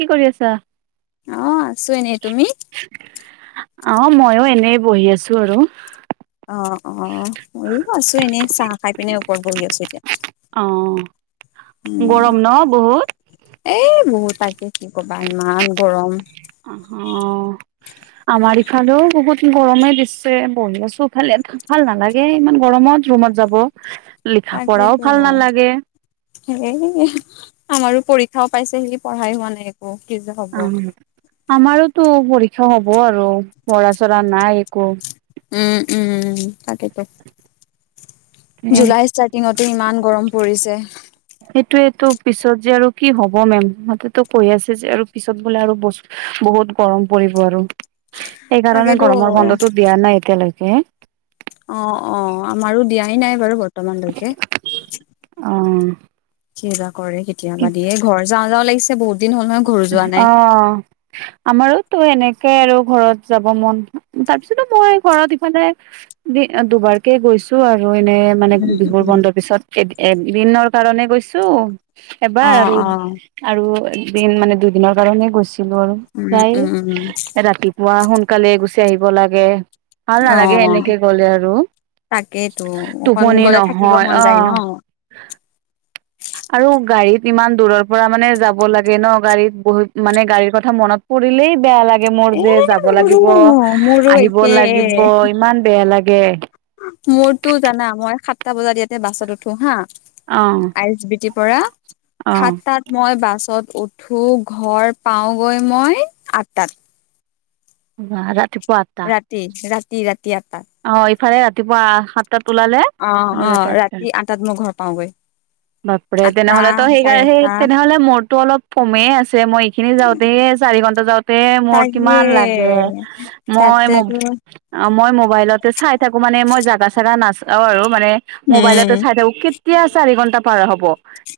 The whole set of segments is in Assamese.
কি কৰি আছা অ আছো এনেই তুমি অ মইও এনে বহি আছো আৰু অ অ ময়ো আছো এনেই চাহ খাই পিনে ওপৰত বহি আছো এতিয়া অ উম, গৰম ন বহুত এই বহুত তাকে কি কবা ইমান গৰম অ অ আমাৰ ইফালেও বহুত গৰমে দিছে বহি আছো এফালে ভাল নালাগে ইমান গৰমত ৰুমত যাব লিখা পঢ়াও তাকেতো ভাল নালাগে সেই আমাৰো পৰীক্ষাও পাইছেহি পঢ়াই হোৱা নাই একো কি যে হব অ আমাৰোতো পৰীক্ষা হ'ব আৰু পঢ়া চৰা নাই একো উম উম উম তাকেতো এ জুলাই ষ্টাৰ্টিঙতে ইমান গৰম পৰিছে সেইটোৱেটো পিছত যে আৰু কি হব মেম সতেটো কৈ আছে যে আৰু পিছত বোলে আৰু বচ বহুত বহুত গৰম পৰিব আৰু সেইকাৰণে তাকেতো গৰমৰ বন্ধতো দিয়া নাই এতিয়ালৈকে হ অ', অ', আমাৰো দিয়াই নাই বাৰু বৰ্তমানলৈকে। অঁ কিবা কৰে কেতিয়াবা দিয়ে ঘৰ যাওঁ যাওঁ লাগিছে বহুত দিন হ'ল নহয় ঘৰ যোৱা নাই। অ', আমাৰোতো এনেকে আৰু ঘৰত যাব মন তাৰ পিছতো মই ঘৰত ইফালে দি দুবাৰকে গৈছো আৰু বি এনে মানে উম, বিহুৰ উম, বন্ধৰ পিছত এ এদিনৰ কাৰনে গৈছো এবাৰ অ', আৰু অ', আৰু এদিন মানে দুদিনৰ কাৰণে গৈছো আৰু উম, যাই উম, উম। ৰাতিপুৱা সোনকালে গুচি আহিব লাগে ভাল নালাগে অ', এনেকে গ'লে আৰু তাকেইতো অকন টোপনি গ'লে থাকিব নহয় মন যায় ন? আহ আৰু গাড়ীত ইমান দূৰৰ পৰা মানে যাব লাগে ন গাড়ীত বহুত মানে গাড়ীৰ কথা মনত পৰিলেই বেয়া লাগে মোৰ এ যে যাব মোৰো লাগিব মোৰো আহিব একে লাগিব ইমান বেয়া লাগে মোৰতো জানা মই সাতটা বজাত ইয়াতে বাছত উঠো হা অ আইচ বি টি পৰা অ খাত তাত মই বাছত উঠো ঘৰ পাওঁগৈ মই আটাত অ', ৰাতিপুৱা আঠটা ৰাতি, ৰাতি, ৰাতি আটাত। অ ইফালে ৰাতিপুৱা সাতটাত ওলালে অ', আৰু ৰাতি অ', আঠটা। আঠটাত মই ঘৰ পাওঁগৈ বাপৰে আঠটা তেনেহলে তো সেইকাৰ চাৰে সেই আঠটা তেনেহলে মোৰতো অলপ কমেই আছে, মই এইখিনি যাওঁতে চাৰি ঘন্টা যাওঁতে মোৰ তাকে কিমান লাগে মই, তাতেতো মই বাইলতে চাই থাকো মানে মই জাগা চাগা নাচাও আৰু [unintelligible] উম মোবাইলতে চাই থাকোঁ, কেতিয়া চাৰি ঘণ্টা পাৰ হব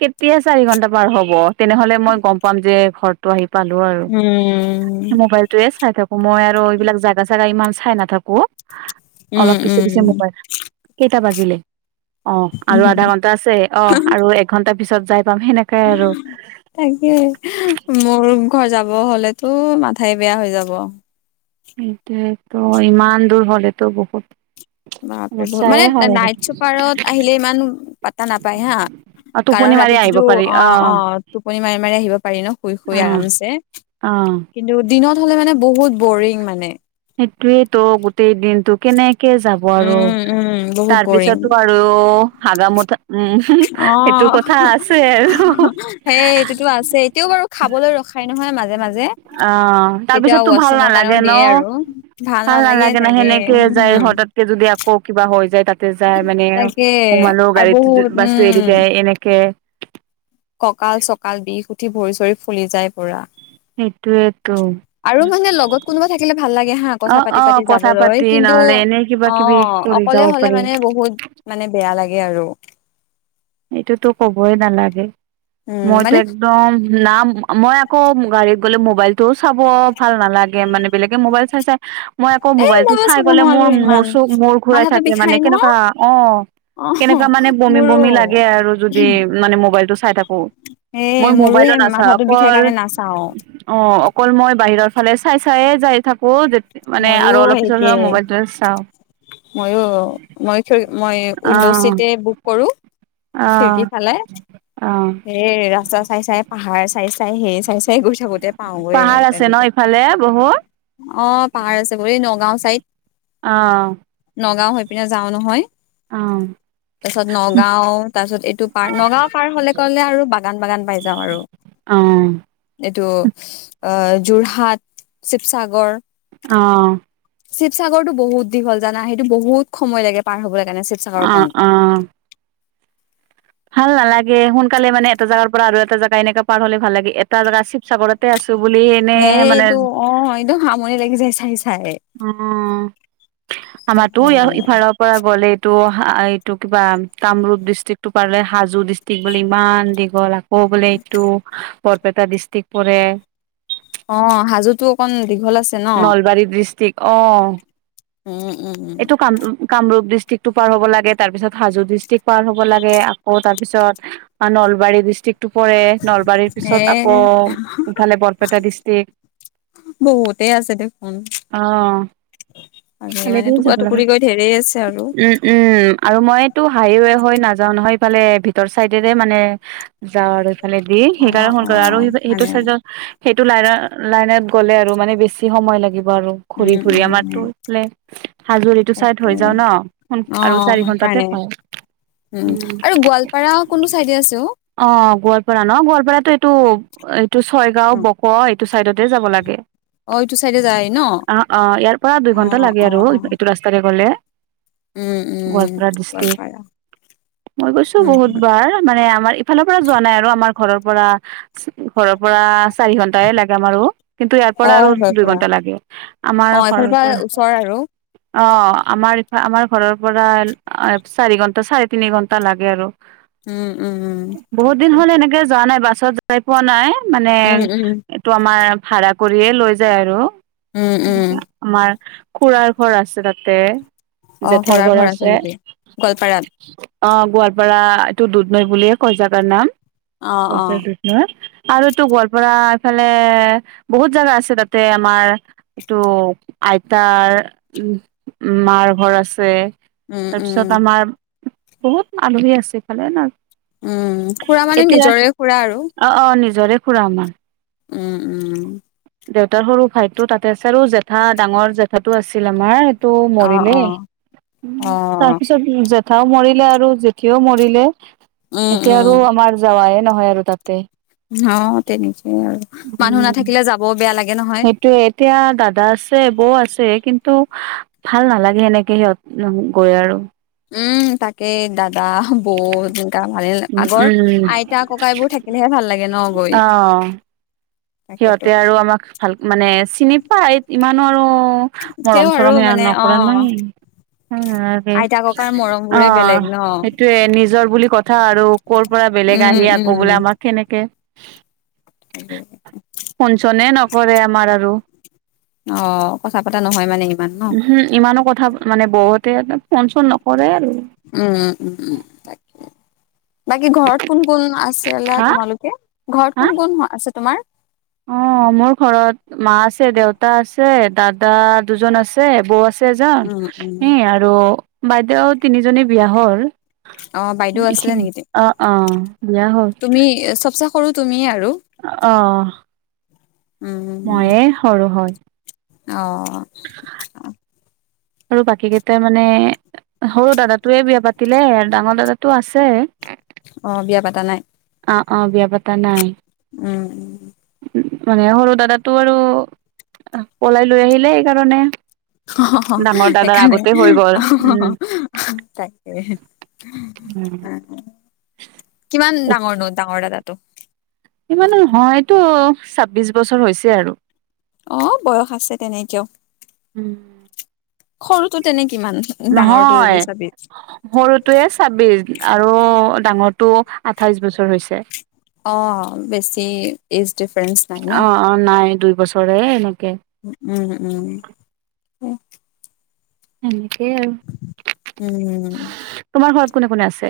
কেতিয়া চাৰি ঘন্টা পাৰ হ'ব, তেনেহলে মই গম পাম যে ঘৰৰতটো আহি পালো আৰু উম মোবাইলটোৱে চাই থাকো মই আৰু এইবিলাক জাগা-চাগা ইমান চাই নাথাকো অলপ পিছে, পিছে উম মোবাইল কেইটা বাজিলে অ', আৰু উম আধা ঘণ্টা আছে, অ', আৰু এঘণ্টা পিছত যাই পাম সেনেকাই আৰু তাকে, মোৰ ঘৰ যাব হলেতো মাথাই বেয়া হৈ যাব সেইটোয়েতো ইমান দূৰ হ'লেতো বহুত বাপৰে বহুত সমস্যায়ে মানে হয় আৰু নাইট চুপাৰত আহিলে ইমান পাতা নাপায় হা অ টোপনি কাৰণ মাৰি আহিব ৰাতিটোতো পাৰি অ', অ', টোপনি মাৰি, মাৰি আহিব পাৰি ন শুই, অ শুই আৰামছে অ কিন্তু দিনত হ'লে মানে বহুত বৰিং মানে [unintelligible] তো গোটেই দিনতটো কেনেকে তাকে যাব আৰু উম উম বহুত বৰিং তাৰপিছতো আৰু হাগা- মোটা উম, অ সেইটো কথা আছে আৰু সেই এইটোতো আছে এতিয়াও বাৰু খাবলৈ ৰখাই নহয় মাজে মাজে অ', তেতিয়া তাৰপিছততো ভাল ৱাছৰুমৰ কাৰণেও নালাগে ন, দিয়ে আৰু ভাল নালাগে ন, সেনেকে যায়, হতাতকে যদি আকৌ কিবা হৈ যায় তাতে যাই মানে, তাকে সোমালো আৰু গাড়ীতো বহুত বাছতো এৰি যায় এনেকে ককাল-চকাল বিষ উঠি ভৰি চৰি ফুলি যায় পুৰা সেইটোৱেই টো। আৰু মানে লগত কোনোবা থাকিলে ভাল লাগে হা অ কথা অ পাতি-পাতি কথা যাবলৈ, পাতি কিন্তু নহলে এনে কিবা কিবি অ', কৰি যাব অকলে হ'লে পাৰি মানে বহুত মানে বেয়া লাগে আৰু এইটোতো কবই নালাগে, উম মইতো মানে একদম নাম মই আকৌ গাড়ীত গ'লে মোবাইল চাব ভাল নালাগে মানে বেলেগে মোবাইল চাই চাই, মই আকৌ এই মই মোবাইলতটো চাই চাব গলে নোৱাৰো মোৰ মোৰ ইমান মূৰ ঘুৰাই মাথাটো থাকে মানে, বিষাই ন কেনেকোৱা অ', অ কেনেকুৱা মানে বমি, মোৰো বমি লাগে আৰু যদি মানে মোবাইল টো চাই থাকো এই মই মোৰো সেই মোবাইলত নাছাও মাথাটো বিষাই অকল কাৰণে নাচাও অ', অকল মই বাহিৰৰ ফালে চাই চায়ে যাই থাকোঁ, যে মানে আৰু অলপ পিছত হই মোবাইলটোয়েই চাওঁ ময়ো মই, মই উইণ্ডো অ' চিতে বুক কৰোঁ অ' খিৰিকি ফালে অ' সেই ৰাস্তা চাই-চাই পাহাৰ চাই-চাই সেই চাই- চাই গৈ থাকোতে পাওগৈ আৰু তেনেকে। [unintelligible] বহু অ, পাহাৰ আছে নগাও চাইদ, অ' নগাও হৈ পিনে যাও নহয় অ' তাৰপিছত নগাও, তাৰপিছত এইটো পাৰ নগাও পাৰ হলে কলে আৰু বাগান - বাগান পাই যাও আৰু। অ' এইটো অ, যোৰহাট, শিৱসাগৰ অ', শিৱসাগৰতো বহুত দীঘল জানা সেইটো বহুত সময় লাগে পাৰ হ'বলৈ। তেনে শিৱসাগৰ অ' কন। অ' ভাল নালাগে সোনকালে মানে এটা জোগাৰ পৰা আৰু এটা জেগা এনেকে পাৰ হ'লে ভাল লাগে, এটা জেগা শিৱসাগৰত সেইটো অ, একদম আমনি লাগি যায় চাই - চাই। অ, আমাৰটো তাকে ইফালৰ পৰা গ'লে। এইটো কিবা কামৰূপ ডিষ্ট্ৰিক্ট পালে, হাজো ডিষ্ট্ৰিক্ট বুলি ইমান দীঘল ক, বোলে এইটো বৰপেটা ডিষ্ট্ৰিক পৰে। অ, সাজো তো অকণ দে নলবাৰী ডিষ্ট্ৰিক্ট অ, উম উম উম এইটো কাম কামৰূপ দৃষ্টিক ডিষ্ট্ৰিক্টো পাৰ হ'ব লাগ তাৰপিছত হাজো ডিষ্ট্ৰিক পাৰ হ'ব ল তাৰপিছত নলবাৰি ডিষ্ট্ৰিক। টোপৰে নলবাৰীৰ এ পিছত আকৌ ইফালে বৰপেটা ডিষ্ট্ৰিক। ততে আছে দেখোন। উম মানে টুকুৰা টুকুৰি গৈ ধেৰে আছে আৰু - উম আৰু মইো হাইে হৈ নাযাও নহয়। [unintelligible] ফালে ভিতৰ চাইডেৰে মানে যাৰ ভেদি অ সেইকাৰণে ফোন অ কৰ আৰু সেই সেইটো মানে চাই সেইটো লাইন - লাইন গ'লে আৰু মানে বেছি সময় লাগিব আৰু উম ঘূৰি ঘূৰি উম আমাৰ উম তো লাইন হাজুলিটো চাই থ তাকে হৈ যাও ন অ আৰু চাৰি ঘন্টাতে সেইকাৰণে পাও। উম, আৰু গোৱালপাৰা কোনটো চাইডে আছো। অ, গোৱালপাৰা ন গোৱালপাৰাটো এইটো - এইটো ছয়গাও বক চডতে যাব লাগে অ এইটো চাইডে যায় ন অ - অ ইয়াৰ পৰা দুই অ ঘন্টা লাগে অ অ আৰু। এইটো ৰাস্তাৰে গলে। উম - উম গোৱালপাৰা ডিষ্ট্ৰিক গোৱালপাৰা। মই গৈছো উম বহুতবাৰ মানে আমাৰ ইফালৰ পৰা যোৱা নাই আৰু আমাৰ ঘৰৰ পৰা। ঘৰৰ পৰা চাৰি ঘণ্টাই লাগে আমাৰ কিন্তু ইয়াৰ অ পৰা আৰু দুই গোৱালপাৰা ঘণ্টা লাগে অ আমাৰ এইফালৰ ঘৰৰ পৰা। ওচৰ আৰু অ, আমাৰ ইফ আমাৰ ঘৰৰ পৰা চাৰি ঘণ্টা চাৰে তিনি ঘণ্টা লাগে আৰু। উম - উম - উম তাকে। পছত যাই পোৱা নাই মানে উম উম এইটো আমাৰ ভাড়া কৰিয়ে লৈ যায় আৰু। উম উম আমাৰ খুৰাৰ ঘৰ আছে তাতে অ জেঠাৰ খুৰাৰ ঘৰ আছে। নেকি গোৱালপাৰাত অ, গোৱালপাৰা এইটো দুধ নৈ বুলিয়ে কয় জাগাৰ নাম। অ অ গপত নহয় আৰু তো গোৱলপাৰা এইফালে বহুত জোগা আছে তাতে আমাৰ এইটো আইতাৰ উম, মাৰ ঘৰ আছে। উম - উম - তাৰপিছত উম। আমাৰ বহুত আলহী আছে ইফালে ন উম, খুৰা মানে এতিয়া নিজৰে খুৰা আৰু। অ অ নিজৰে খুৰা আমাৰ। উম - উম। দেউতাৰ সৰু ভাইতো তাতে আ চাৰো জেঠা ডাঙৰ জেঠাটো আছিল আমাৰ টো অ মৰিলে অ উম, অ তাৰপিছত জেথাও মৰিলে আৰু জেথিও মৰিলে উম এতিয়া উম আৰু আমাৰ যাৱাইে নহয় আৰু তাতে। অ তেনেকেই আৰু মানুহ উম নাথাকিলে যাবও বেয়া লাগে নহয় সেইটোয়ে এতিয়া দাদা আছে বৌ আছে কিন্তু ভাল নালাগে সেনেকে সিহঁত গৈ আৰু উম তাকে দাদা বৌ তেনেকা ভালে উম আগৰ উম আইতা ককাইবোৰ থাকিলেহে ভাল লাগে ন গৈ অ তাকেতো সিহঁতে আৰু আমাক ভাল মানে চিনি পাই ইমানো আৰু তেওঁ মৰম আৰু চৰম সি মানে অ কাপৰাা নাই আইতা ককাৰ মৰম অ বোৰে বেলেগ ন সেইটোয়ে নিজৰ বুলি কথা আৰু ক'ৰ পৰা বে বেলেগ উম আহি আকৌ বোলে আমাক কেনেকে উ ক চনে নকৰে আমাৰ আৰু অ কথা পতা নহয় মানে ইমান ন হম ইমানো কথা মানে বৰতে ন চন নকৰে আৰু উম উম উম তাক বাকী ঘৰত কোন কোন আছিলা হা তোমালোকে ঘৰত হা কোন কোন আছে তোমাৰ অ অ মোৰ ঘৰত মা আছে দেউতা আছে দাদা দুজন আছে বৌ আছে এজন উম উম এ আৰু বাইদেউ তিনিজনী বিয়া হ'ল অ বাইদেউ আছিলে এইখিনি নেকি অ অ বিয়া হল তুমি চবচে সৰু তুমিয়ে আৰু অ উম মইে সৰু হয় অ আৰু বাকী কেইটা মানে সৰু দাদটোয়ে বিয়া পাতিলে ডাঙৰ দাদাটো আছে অ বিয়া পাতা নাই অ অ বিয়া পাতা নাই উম মানে সৰু দাদাটো আৰু পলাই লৈ আহিলে এইকাৰণে অ হ গ'ল অ হ তাকে উম কিমান ডাঙৰ ন ডাঙৰ দাদো টো তটো ছাব্বিশ বছৰ হৈছে আৰু অ বয়স আছে তেনেকেও উম সৰুতো তেনেকে নহয় সৰুটোৱে ছাব্বিশ আৰু ডাঙৰটো আঠাইশ বছৰ হৈছে অ বেছি ই অ অ নাই দুই বছৰে এনে উ উম উম উম হ উম তোমাৰ ঘৰত কোনে কোনে আছে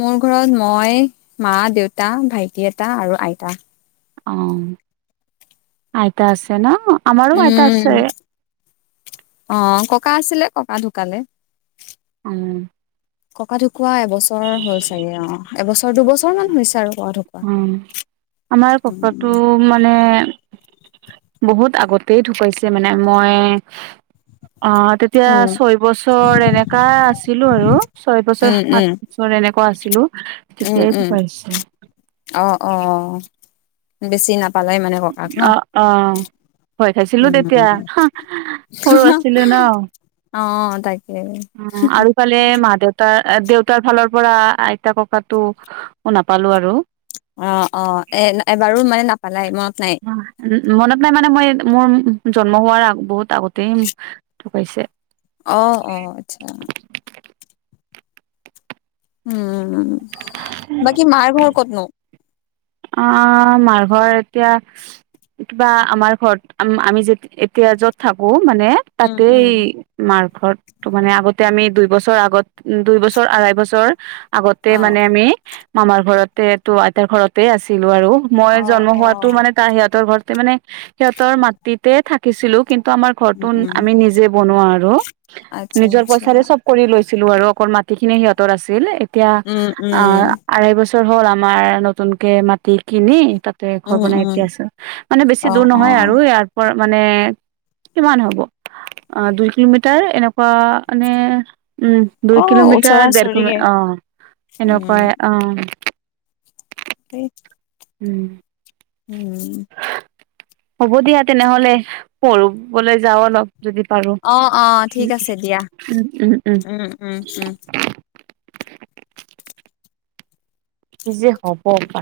মোৰ ঘৰত মই মা দেউতা ভাইটি এটা আৰু আইতা অ আইতা আছে ন আমাৰো আইতা উম আছে অ ককা আছিলে ককা ঢুকালে উম ককা ঢুকুৱা এবছৰ হল চাগে অ এবছৰ দুবছৰ মান হৈছে আৰু ককা ঢুকুৱা উ ম আমাৰ ককাটো উম মানে বহুত আগতেই ঢুকাইছে মানে মই অ তেতিয়া উম ছয় বছৰ এনেকা আছিলো আৰু ছয় বছৰ উম সাত উম বছৰ এনেকা কোৱা আছিলো উম, তেতিয়াই উম, পাইিছে [inaudible] অ অ অ বেছি নাপালে মানে ককাক ন? অ অ ভয় খাইছিলো উম, তেতিয়া সৰু আছিলো ন অ', তাকে আৰু ফালে মা দেউতাৰ দেউতাৰ ফালৰ পৰা আইতা ককাতো নাপালো আৰু অ অ এ এবাৰো মানে নাপালাই মই মনত নাই মানে মই মোৰ জন্ম হোৱাৰ আগ বহুত আগতেই উম ঢুকাইছে আহ অ আচ্ছা উম বাকী মাৰ ঘৰ কতনো আহ মাৰঘৰ এতিয়া ইছ কিবা আমাৰ ঘৰত আ আমি যে এতিয়া য'ত থাকো মানে উম, তাতে উম, মাৰ ঘৰতটো মানে আগত তে আমি দুই বছৰ আগত দুই বছৰ আঢ়াই বছৰ আগতে অ', মানে আমি মামাৰ ঘৰতে টো আইতাৰ ঘৰতে আছিলো আৰু মই অ', জন্ম হোৱাাতটো অ', মানে তাৰ সিহঁতৰ ঘৰত মানে সিহঁতৰ মাটিতে থাকিছিলো কিন্তু আমাৰ ঘৰটোো উম, উম, আমি নিজে বনোৱা আৰু আচ্ছা, নিজৰ আচ্ছা, পইচাৰে চব কৰি লৈছ ছিলো আৰু অকল মাটি খিনি সিহঁতৰ আছিল এতিয়া উম, অ উম, আঢ় বছৰ হ'ল আমাৰ নতুনকে মাি কিনি তাতে ঘৰ উম, বনাই উম, এতিয়া আছো মানে বেছি দূৰ অ', নহয় আৰু অ', ইয়াৰ পৰা মানে কিমান হ'ব অ দুই কিলোমিটাৰ এনেকুৱা মানে উম দুই অ', ওচৰা কিলোমিটাৰ দেৰ ওচৰিয়ে কিলোমিাৰ অ এনেকুৱাই অ স উম হ'ব দিয়া তেনেহলে প়বলৈ যাও অলপ যদি পাৰো অ', অ', উ ঠিক আছে দিয়া উম উম উম উম, উম। কি যে হব পা